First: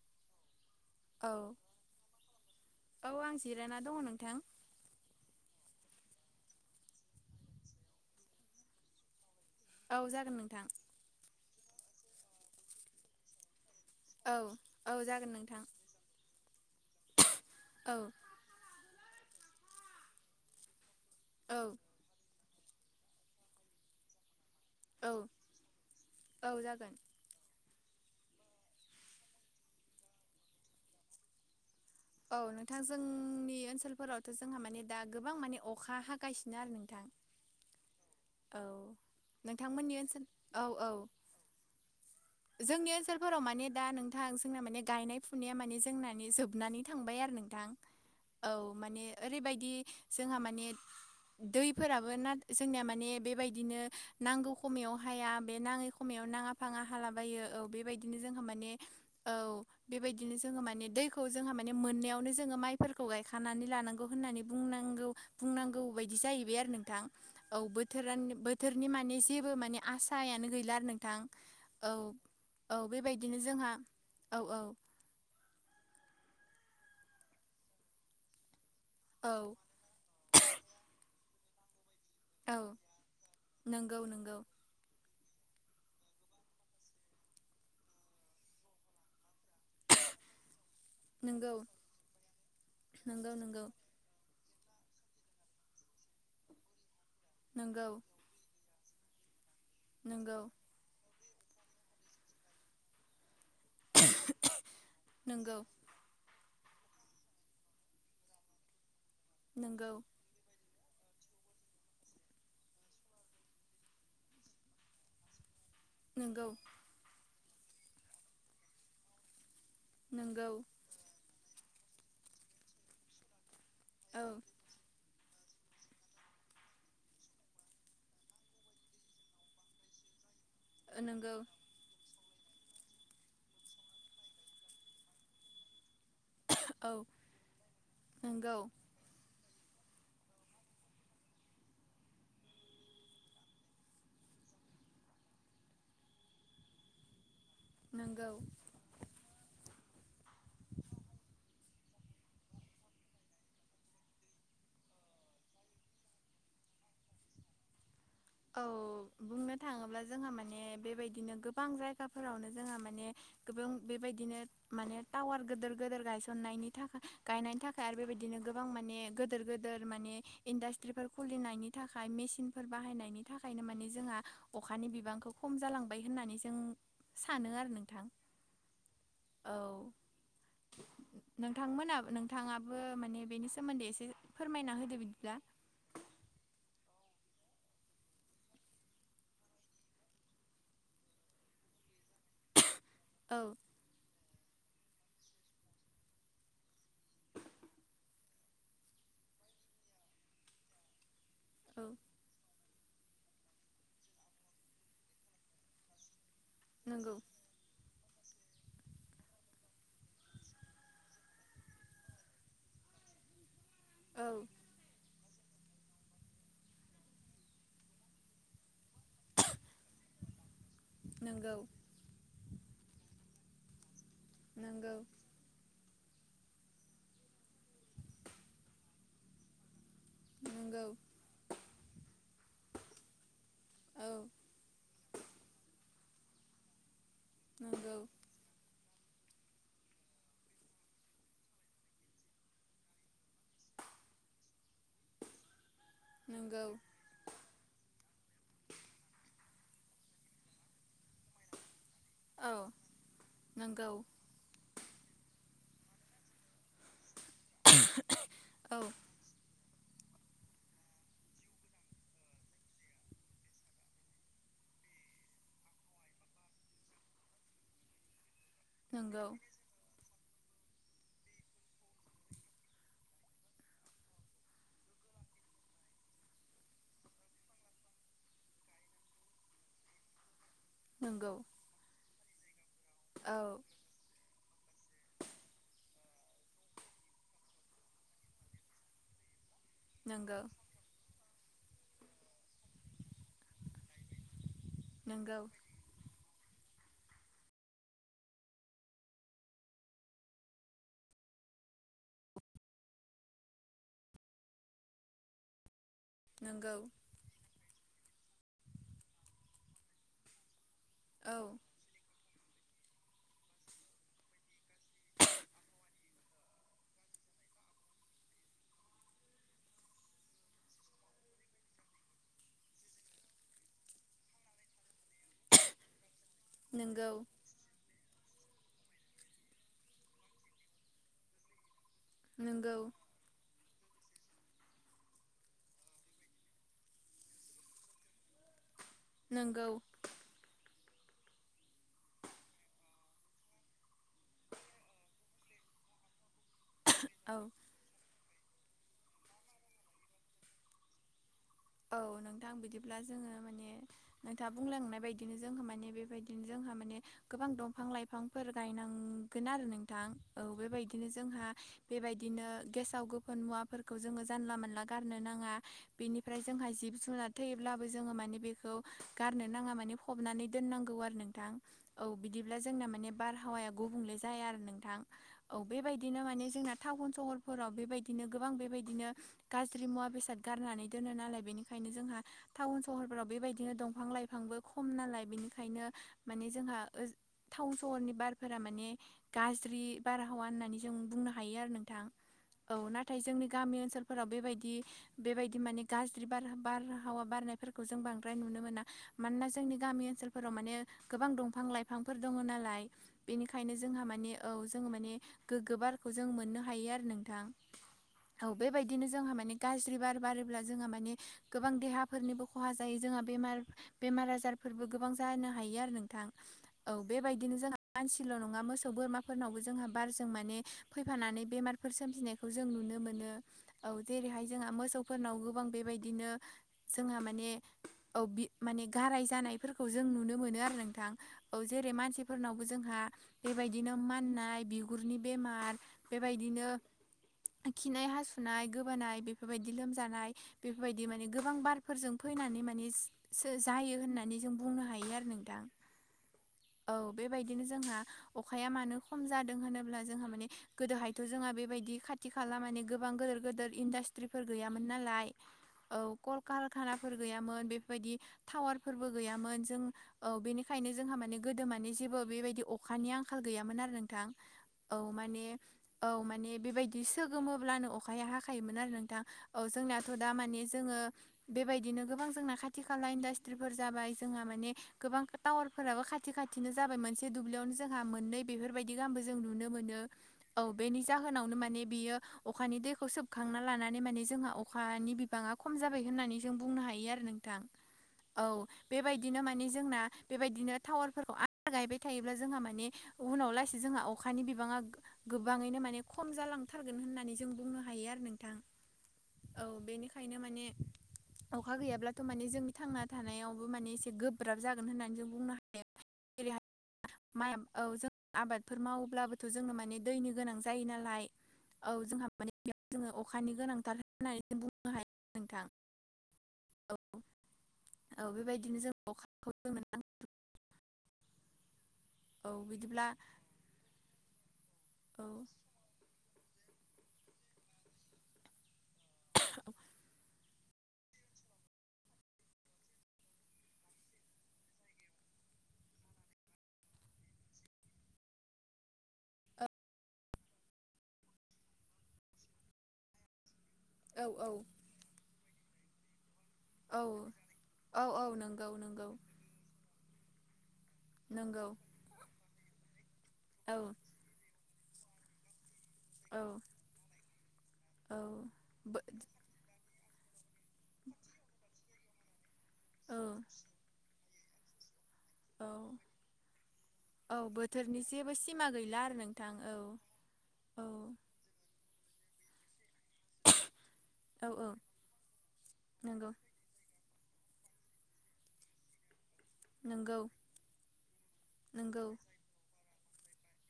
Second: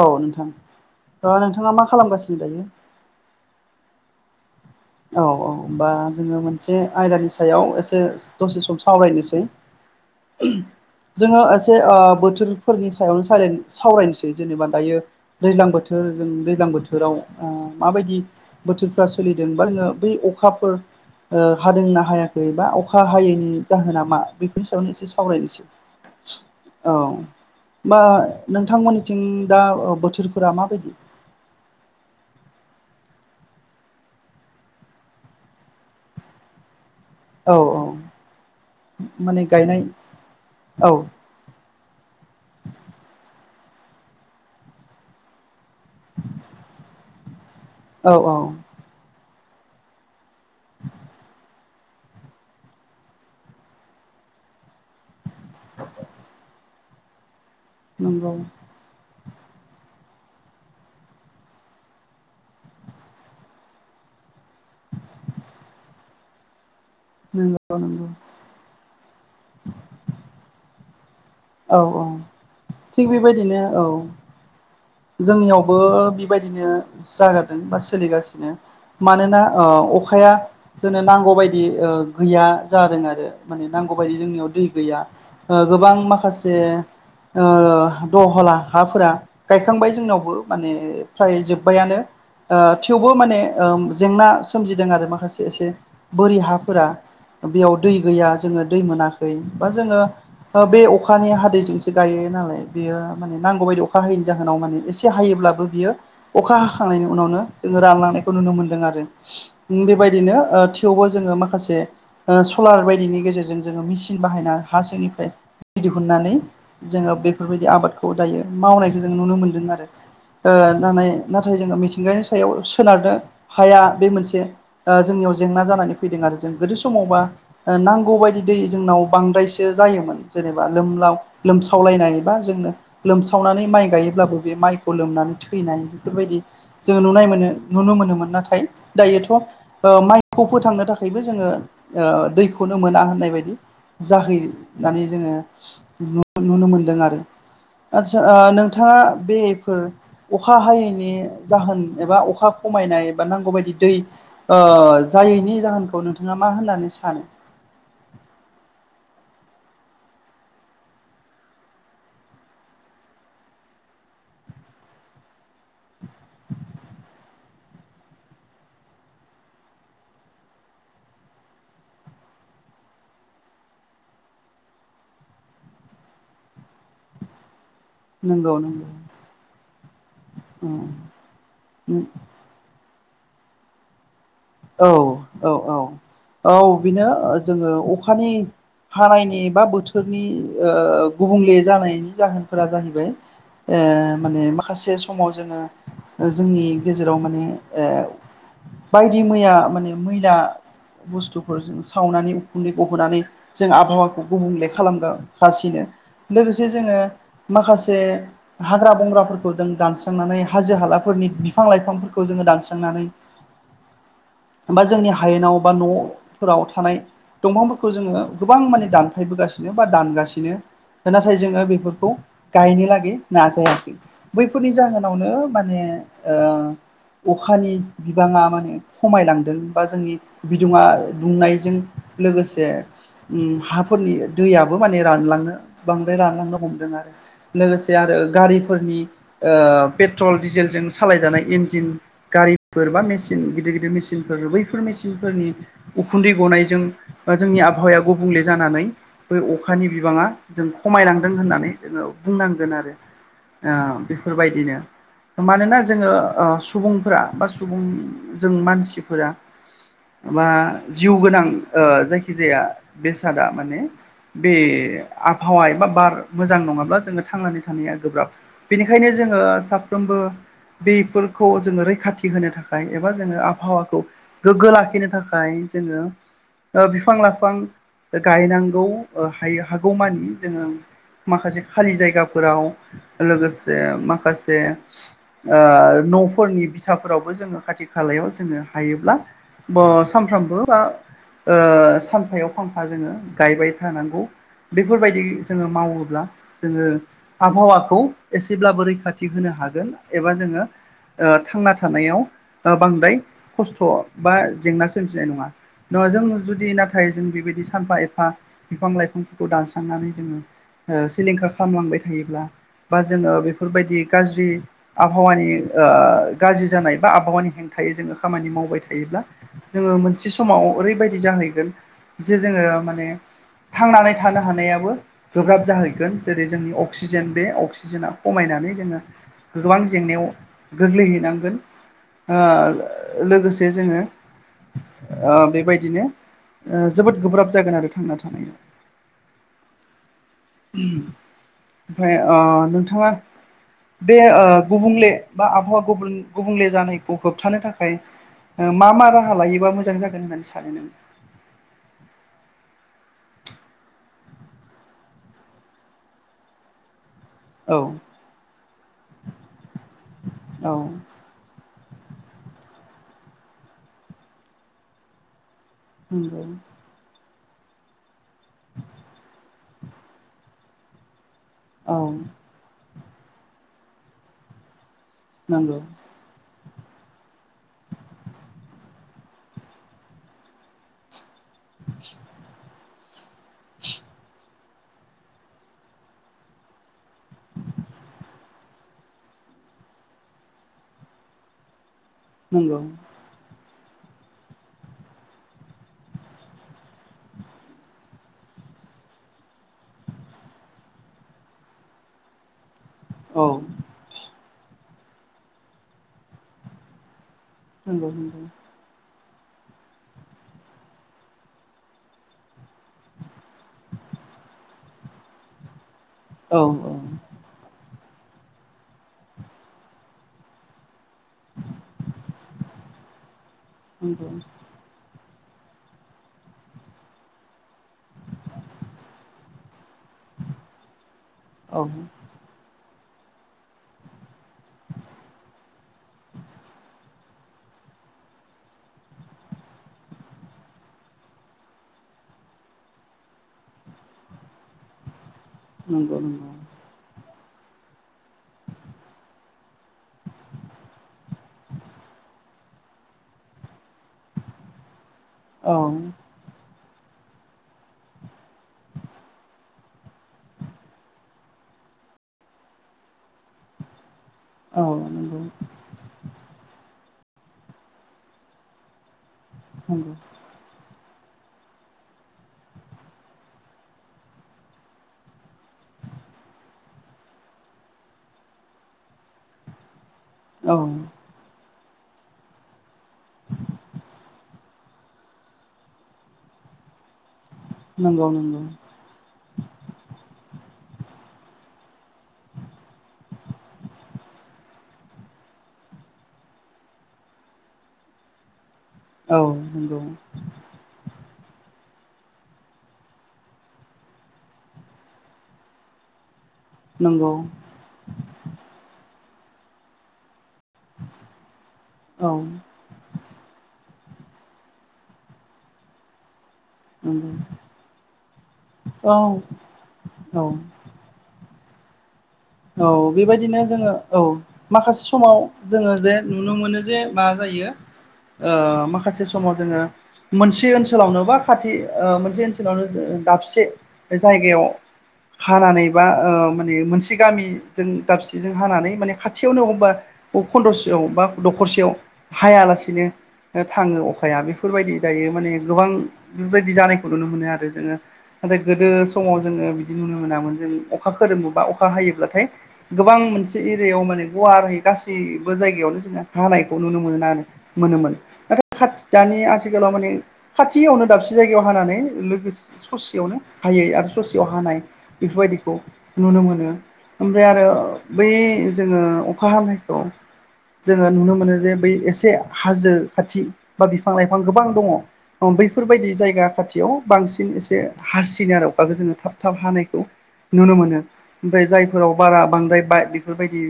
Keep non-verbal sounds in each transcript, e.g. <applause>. औ नोंथां। ओ औ नोंथाङा मा खालामगासिनो दायो? औ आं जिरायाना दङ नोंथां। औ -औ होमबा जोङो मोनसे आयदानि सायाव एसे दसे सम सावरायनोसै। औ जागोन नोंथां। जोङो एसे ओ बोथोरफोरनि सायावनो सावर सावरायनोसै औ जेनेबा औ दायो जागोन नोंथां दैज्लां बोथोर बोथोर जों दैज्लां बोथोराव ओ औ माबायदि बोथोरफ्रा सोलिदों बा जोङो बै अखाफोर ओ औ हादोंना हायाखै बा अखा हायैनि जाहोना मा बे बेनि सायावनो एसे औ सावरायनोसै, औ। बा नोंथांमोननिथिं दा ओ बोथोरफोरा माबायदि? औ नोंथां जोंनि ओनसोलफोरावथ' जोंहा माने दा गोबां माने अखा हागायसिनो आरो नोंथां। औ औ। औ माने गायनाय नोंथांमोननि ओनसोल, औ औ <inaudible> जोंनि ओनसोलफोराव माने दा नोंथां जोंना माने गायनाय फुनाया माने जोंना जोबनानै थांबाय आरो नोंथां। औ औ। माने ओरैबायदि जोंहा माने दैफोराबो ना जोंनिया माने बेबायदिनो नांगौ खमायाव हाया बे नाङै खमायाव नाङा फाङा हालाबायो औ बे बेबायदिनो नंगौ। जोंहा माने औ बेबायदिनो जोङो माने दैखौ जोंहा माने मोननायावनो जोङो माइफोरखौ गायखानानै लानांग होननानै बुंनांगौ बुंनांगौ बायदि जाहैबाय आरो नोंथां। औ नंगौ नंगौ। बोथोरानि बोथोरनि माने जेबो माने आसायानो गैला आरो नोंथां। औ औ थिग बेबायदिनो जोंहा औ औ औ। जोंनियावबो बेबायदिनो जागारदों बा सोलिगासिनो। औ मानोना ओ अखाया जोंनो नांगौ बदि ओ गैया औ जादों आरो माने नंगौ नांगौबायदि नंगौ जोंनियाव दै गैया। गोबां माखासे ओ दहला हाफोरा गायखांबाय जोंनावबो माने फ्राय नंगौ जोब्बायानो ओ थेवबो नंगौ माने नंगौ ओ जेंना सोमजिदों आरो माखासे एसे बोरि हाफोरा बेयाव नंगौ दै गैया जोङो दै मोनाखै बा जोङो नंगौ ओ बे अखा अखानि हादैजोंसो गायो नालाय बेयो माने नांगौ बायदि अखा हय जाहोनाव माने एसे नंगौ हायोब्लाबो बियो अखा हाखांनायनि उनावनो जोङो रानलांनायखौ नुनो मोन्दों आरो। ओम नंगौ बेबायदिनो ओ थेवबो जोङो माखासे ओ सलार बायदिनि गेजेरजों जोङो मिसिन बाहायना हासिंनिफ्राय दिहुननानै नोंगौ जोङो बेफोरबायदि आबादखौ दायो मावनायखौ जोङो नुनो मोन्दों आरो नोंगौ ओ नानै नाथाय जोङो मिथिंगानि सायाव सोनारनो हाया बे औ मोनसे ओ जोंनियाव जेंना जानानै फैदों आरो जों गोदो समावबा ओ नांगौ बायदि दै जोंनाव बांद्रायसो जायोमोन जेनेबा लोमलाव नोंगौ लोमसावलायनायबा जोंनो लोमसावनानै माइ गायोब्लाबो बे माइखौ लोमनानै थैनाय बेफोरबायदि औ जोङो नुनाय मोनो नुनो मोनोमोन नोंगौ नाथाय दायोथ'ओ माइखौ फोथांनो थाखायबो जोङो ओ दैखौनो मोना होननाय बायदि जाहैनानै जोङो नुनो मोनदों आरो आदसा नोंगौ ओ नों नोंथाङा बेफोर अखा हायैनि जाहोन एबा अखा खमायनाय एबा नांगौ बायदि दै ओ जायैनि जाहोनखौ नोंथाङा मा होननानै सानो औ बुंनो थाङोब्ला जोंहा माने बेबायदिनो गोबां जायगाफोरावनो जोंहा माने गोबां बेबायदिनो माने टावार गोदोर गोजोर गायसननायनि थाखाय गायनायनि थाखाय आरो बेबायदिनो गोबां माने गोदोर गोदोर माने इन्डास्ट्रिफोर खुलिनायनि थाखाय मेसिनफोर बाहायनायनि थाखायनो माने जोंहा अखानि बिबांखौ खम जालांबाय होननानै जों सानो आरो नोंथां। नंगौ। औ नोंथांमोना नोंथां थाङाबो माने बेनि सोमोन्दै एसे फोरमायना औ होदो बिदिब्ला औ औ औ बिनो जोङो अखानि हानायनि बा बोथोरनि ओ गुबुंले जानायनि जाहोनफोरा जाहैबाय औ ओ माने माखासे समाव जोङो जोंनि गेजेराव माने ओ बायदि मैया माने मैला बुस्थुफोरजों औ सावनानै उखन्दै गहोनानै जों आबहावाखौ गुबुंले खालामगा हासिनो लोगोसे जोङो नंगौ माखासे हाग्रा बंग्राफोर जों दानस्रांनानै हाजो हालाफोरनि बिफां लाइफांफोरखौ जोङो दानस्रांनानै औ बा जोंनि हायेनाव बा न'फोराव थानाय दंफांफोरखौ जोङो गोबां माने दानफायबोगासिनो बा दानगासिनो नाथाय नंगौ जोङो बेफोरखौ गायनो लागै नाजायाखै बैफोरनि नंगौ जाहोनावनो माने अखानि ओ बिबाङा माने खमायलांदों बा जोंनि बिदुङा नंगौ दुंनायजों लोगोसे ओम औ हाफोरनि दैयाबो माने रानलांनो बांद्राय रानलांनो हमदों आरो। लोगोसे नंगौ आरो गारिफोरनि ओ पेट्रल डिजेलजों सालायजानाय इन्जिन गारिफोर बा मेसिन गिदिर गिदिर मेसिनफोर बैफोर मेचनफोरनि उखुन्दै नंगौ गनायजों बा जोंनि आबहावाया गुबुंले जानानै बै अखानि बिबाङा जों खमायलांदों होननानै जोङो औ बुंनांगोन आरो नंगौ ओ बे फोरबायदिनो मानोना जोङो ओ सुबुंफोरा बा सुबुं जों औ मानसि फोरा बा जिउ गोनां ओ जायखिजाया बेसादा माने बे आबहावा एबा बार मोजां नङाब्ला जोङो थांनानै थानाया गोब्राब। बेनिखायनो नंगौ जोङो साफ्रोमबो बेफोरखौ जोङो रैखाथि होनो थाखाय एबा जोङो आबहावाखौ गोग्गो लाखिनो थाखाय जोङो बिफां लाइफां गायनांगौ ओ हायो हागौमानि जोङो नंगौ माखासे खालि जायगाफोराव औ लोगोसे माखासे न'फोरनि बिथाफोरावबो जोङो खाथि खालायाव जोङो हायोब्ला नंगौ सानफ्रामबो बा सानफायाव फांफा जोङो गायबाय थानांगौ। बेफोरबायदि नंगौ जोङो मावोब्ला जोङो आबहावाखौ एसेब्लाबो रैखाथि होनो हागोन एबा जोङो थांना थानायाव बांद्राय खस्थ' बा जेंना सोमजिनाय नङा। दङ जों जुदि नंगौ नाथाय जों बेबायदि सानफा एफ फा बिफा बिफां लाइफांफोरखौ दानस्रांनानै जोङो औ सिलिंखार खालामलांबाय थायोब्ला बा जोङो बेफोरबायदि गाज्रि आबहावानि गाज्रि जानाय बा आबहावानि हेंथायै जोङो खामानि मावबाय थायोब्ला जोङो मोनसे समाव ओरैबायदि जाहैगोन जे जोङो माने थांनानै थानो हानायाबो गोब्राब जाहैगोन। जेरै जोंनि नंगौ अक्सिजेन, बे अक्सिजेना खमायनानै जोङो गोबां जेंनायाव गोग्लैहैनांगोन। नंगौ लोगोसे जोङो बेबायदिनो ओ जोबोद गोब्राब जागोन आरो थांना थानाया। नोंगौ। ओमफ्राय नोंथाङा बे गुबुंले बा आबहावा गुबुंले जानाय खौ औ होबथानो थाखाय मा मा राहा लायोबा मोजां जागोन होननानै सानो नों। औ नोंथां बिदिब्ला जोङो माने नोंथाङा बुंलांनाय बायदिनो जोंहा माने बेबायदिनो जोंहा माने गोबां नों औ दंफां लाइफांफोर गायनांगोन आरो नोंथां। औ बेबायदिनो जोंहा बेबायदिनो गेसाव गो मुवाफोरखौ जोङो जानला मोनला गारनो नाङा। ओमफ्राय नंगौ जोंहा जिब जुनार थैयोब्लाबो जोङो माने बेखौ गारनो नाङा माने फबनानै दोननांगौ आरो नों नोंथां औ बिदिब्ला जोंना माने बारहावाया गुबुंले जाया आरो नोंथां। औ नंगौ बेबायदिनो माने जोंना टाउन सहरफोराव बेबायदिनो गोबां बेबायदिनो गाज्रि मुवा बेसाद गारनानै दोनो नालाय बेनिखायनो जोंहा टाउन सहरफोराव बेबायदिनो दंफां लाइफांबो खम नालाय बेनिखायनो माने जोंहा टाउन सहरनि बारफोरा माने गाज्रि बारहावा होननानै जों बुंनो हायो आरो नोंथां। औ नंगौ नाथाय जोंनि गामि ओनसोलफोराव बेबायदि बेबायदि माने गाज्रि बार-बार-बारहावा बारनायफोरखौ जों बांद्राय नुनो मोना। मानोना जोंनि गामि ओनसोलफोराव माने गोबां दंफां लाइफांफोर दङ नालाय। औ बेनिखायनो जोंहा माने औ जोङो माने गोग्गो बारखौ जों मोननो हायो आरो नोंथां। नंगौ नंगौ औ बेबायदिनो जोंहा माने गाज्रि बार बारो ब्ला जोंहा माने गोबां देहाफोरनिबो खहा जायो जोंहा बेमार बेमार आजारफोरबो गोबां जानो हायो आरो नों थां औ बेबायदिनो जोंहा मानसिल' नङा मोसौ बोरमाफोरनावबो जोंहा बारजों माने फैफानानै बेमारफोर सोमजिनायखौ जों नुनो मोनो औ नंगौ जेरैहाय जोंहा मोसौ फोरनाव गोबां बेबायदिनो जोंहा माने औ बि माने गाराय जानायफोरखौ जों नुनो मोनो आरो नोंथां। औ जेरै मानसिफोरनावबो जोंहा बेबायदिनो माननाय बिगुरनि बेमार बेबायदिनो खिनाय हासुनाय गोबानाय बेफोरबायदि लोमजानाय बेफोरबायदि माने गोबां बारफोरजों फैनानै माने जा-जायो होननानै जों बुंनो हायो आरो नोंथां। नंगौ नंगौ औ बेबायदिनो जोंहा अखाया मानो खम जादों होनोब्ला जोंहा माने गोदोहायथ जोंहा बेबायदि खाथि खाला माने गोबां गोदोर गेदोर इन्डास्ट्रि फोर गैयामोन नालाय औ कलकारखानाफोर गैयामोन बेफोरबायदि टावारफोरबो गैयामोन जों औ बेनिखायनो जोंहा माने गोदो माने जेबो बेबायदि अखानि आंखाल गैयामोन आरो नों थां औ माने औ माने बेबायदि सोगोमोब्लानो अखाया हाखायोमोन आरो नोंथां। औ जोंनाथ दा माने जोङो बेबायदिनो गोबां जोंना खाथि खाला इन्डास्ट्रिफोर जाबाय जोंहा माने गोबां टावार फोराबो खाथि खाथिनो जाबाय मोनसे दुब्लियावनो जोंहा मोननै बेफोरबायदि गाहामबो जों नुनो मोनो। औ बेनि जाहोनावनो माने बियो अखानि दैखौ सोबखांना लाना नि माने जोंहा अखानि बिबांआ खम जाबाय होननानै जों बुंनो हायो आरो नोंथां नंगौ नंगौ नंगौ औ। बेबायदिनो माने जोंना बेबायदिनो टावारफोरखौ आ गायबाय थायोब्ला जोंहा माने उनाव लासै जोंहा अखानि बिबाङा गोबाङैनो माने खम जालांथारगोन होननानै जों बुंनो हायो आरो नोंथां। औ बेनिखायनो माने अखा गैयाब्लाथ माने जोंनि थांना थानायावबो माने एसे गोब्राब जागोन होननानै जों बुंनो हायो। नंगौ <unintelligible> औ जों आबादफोर मावोब्लाबोथ जोंनो माने दैनि गोनां जायो नालाय। औ जोंहा माने बेयाव जोङो अखानि गोनांथार होननानै जों बुंनो हायो नोंथां। औ नंगौ औ बेबायदिनो जों औ अखाखौ जोंनो ना औ औ बिदिब्ला बेबायदिनो जोङो औ माखासे औ समाव जोङो जे नुनो मोनो जे माजायो ओ मा माखासे समाव जोङो मोनसे ओ ओनसोलावनो बा खाथि ओ मोनसे ओनसोलावनो जो दाबसे जायगायाव हानानै बा ओ माने मोनसे गामिजों दाबसेजों हानानै माने खाथियावनो अबावबा खनदसेयाव बा दखरसेयाव हायालासिनो थाङो औ अखाया औ बेफोरबायदि दायो माने गोबां बेफोरबायदि औ जानायखौ नुनो मोनो आरो जोङो औ औ नाथाय नंगौ गोदो नंगौ समाव जोङो बिदि नुनो मोनामोन जों अखा खोरोमोबा नंगौ अखा हायोब्लाथाय गोबां मोनसे औ एरियायाव माने गुवारै गासिबो जायगायावनो औ हानायखौ नुनो मोना मोनोमोन औ नाथाय बो खाथि दानि आथिखालाव माने खाथियावनो दाबसे जायगायाव हानानै लोगोस औ सेयावनो हायै आरो ससेयाव हानाय औ बेफोरबायदिखौ नुनो मोनो। औ ओमफ्राय आरो बोथोरनि बै जेबो सिमा जोङो गैला आरो अखा नोंथां औ हानायखौ औ जोङो नु नुनो मोनो जे बै एसे हाजो खाथि बा बिफां लाइफां औ गोबां औ दङ औ बैफोरबायदि नंगौ जायगा खाथियाव बांसिन एसे हासिना आरो अखाखो जोङो थाब थाब हानायखौ नंगौ नुनो मोनो। ओमफ्राय नंगौ जायफोराव बारा बांद्राय बाय बेफोरबायदि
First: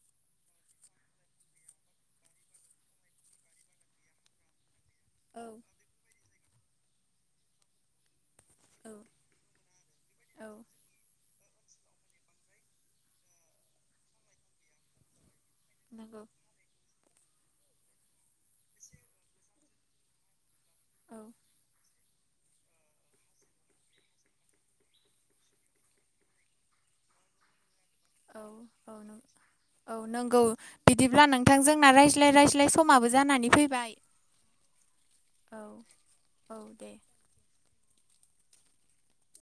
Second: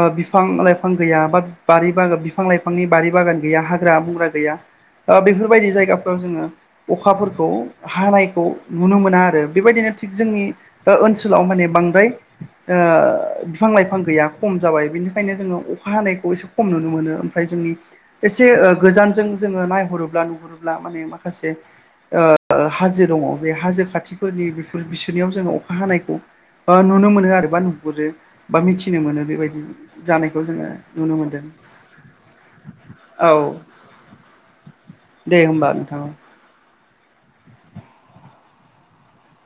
ओ बिफां लाइफां गैया बा बारि बागान बिफां लाइफांनि बारि बागान गैया हाग्रा बंग्रा गैया ओ औ बेफोरबायदि जायगाफ्राव जोङो अखाफोरखौ हानाय खौ औ नुनो मोना आरो बेबायदिनो थिग जोंनि औ ओ ओनसोलाव माने बांद्राय ओ बिफां लाइफां गैया खम जाबाय बेनिखायनो जोङो अखा नंगौ हानायखौ खम नुनो मोनो ओमफ्राय जोंनि एसे गोजानजों जोङो नायहरोब्ला नुहुरो। ब्ला माने औ माखासे ओ ओ हाजो दङ बे हाजो खाथिफोरनि बेफोर बिसोरनियाव जोंङो अखा हानायखौ ओ नुनो मोनो आरो बा नुहुरो। औ बा औ मिथिनो मोनो बेबायदि औ जानायखौ नंगौ जोङो नुनो बिदिब्ला मोनदों नोंथांजों ना रायज्लाय रायज्लाय ज्लाय समाबो औ जानानै फैबाय। दे औ होमबा नोथां। औ दे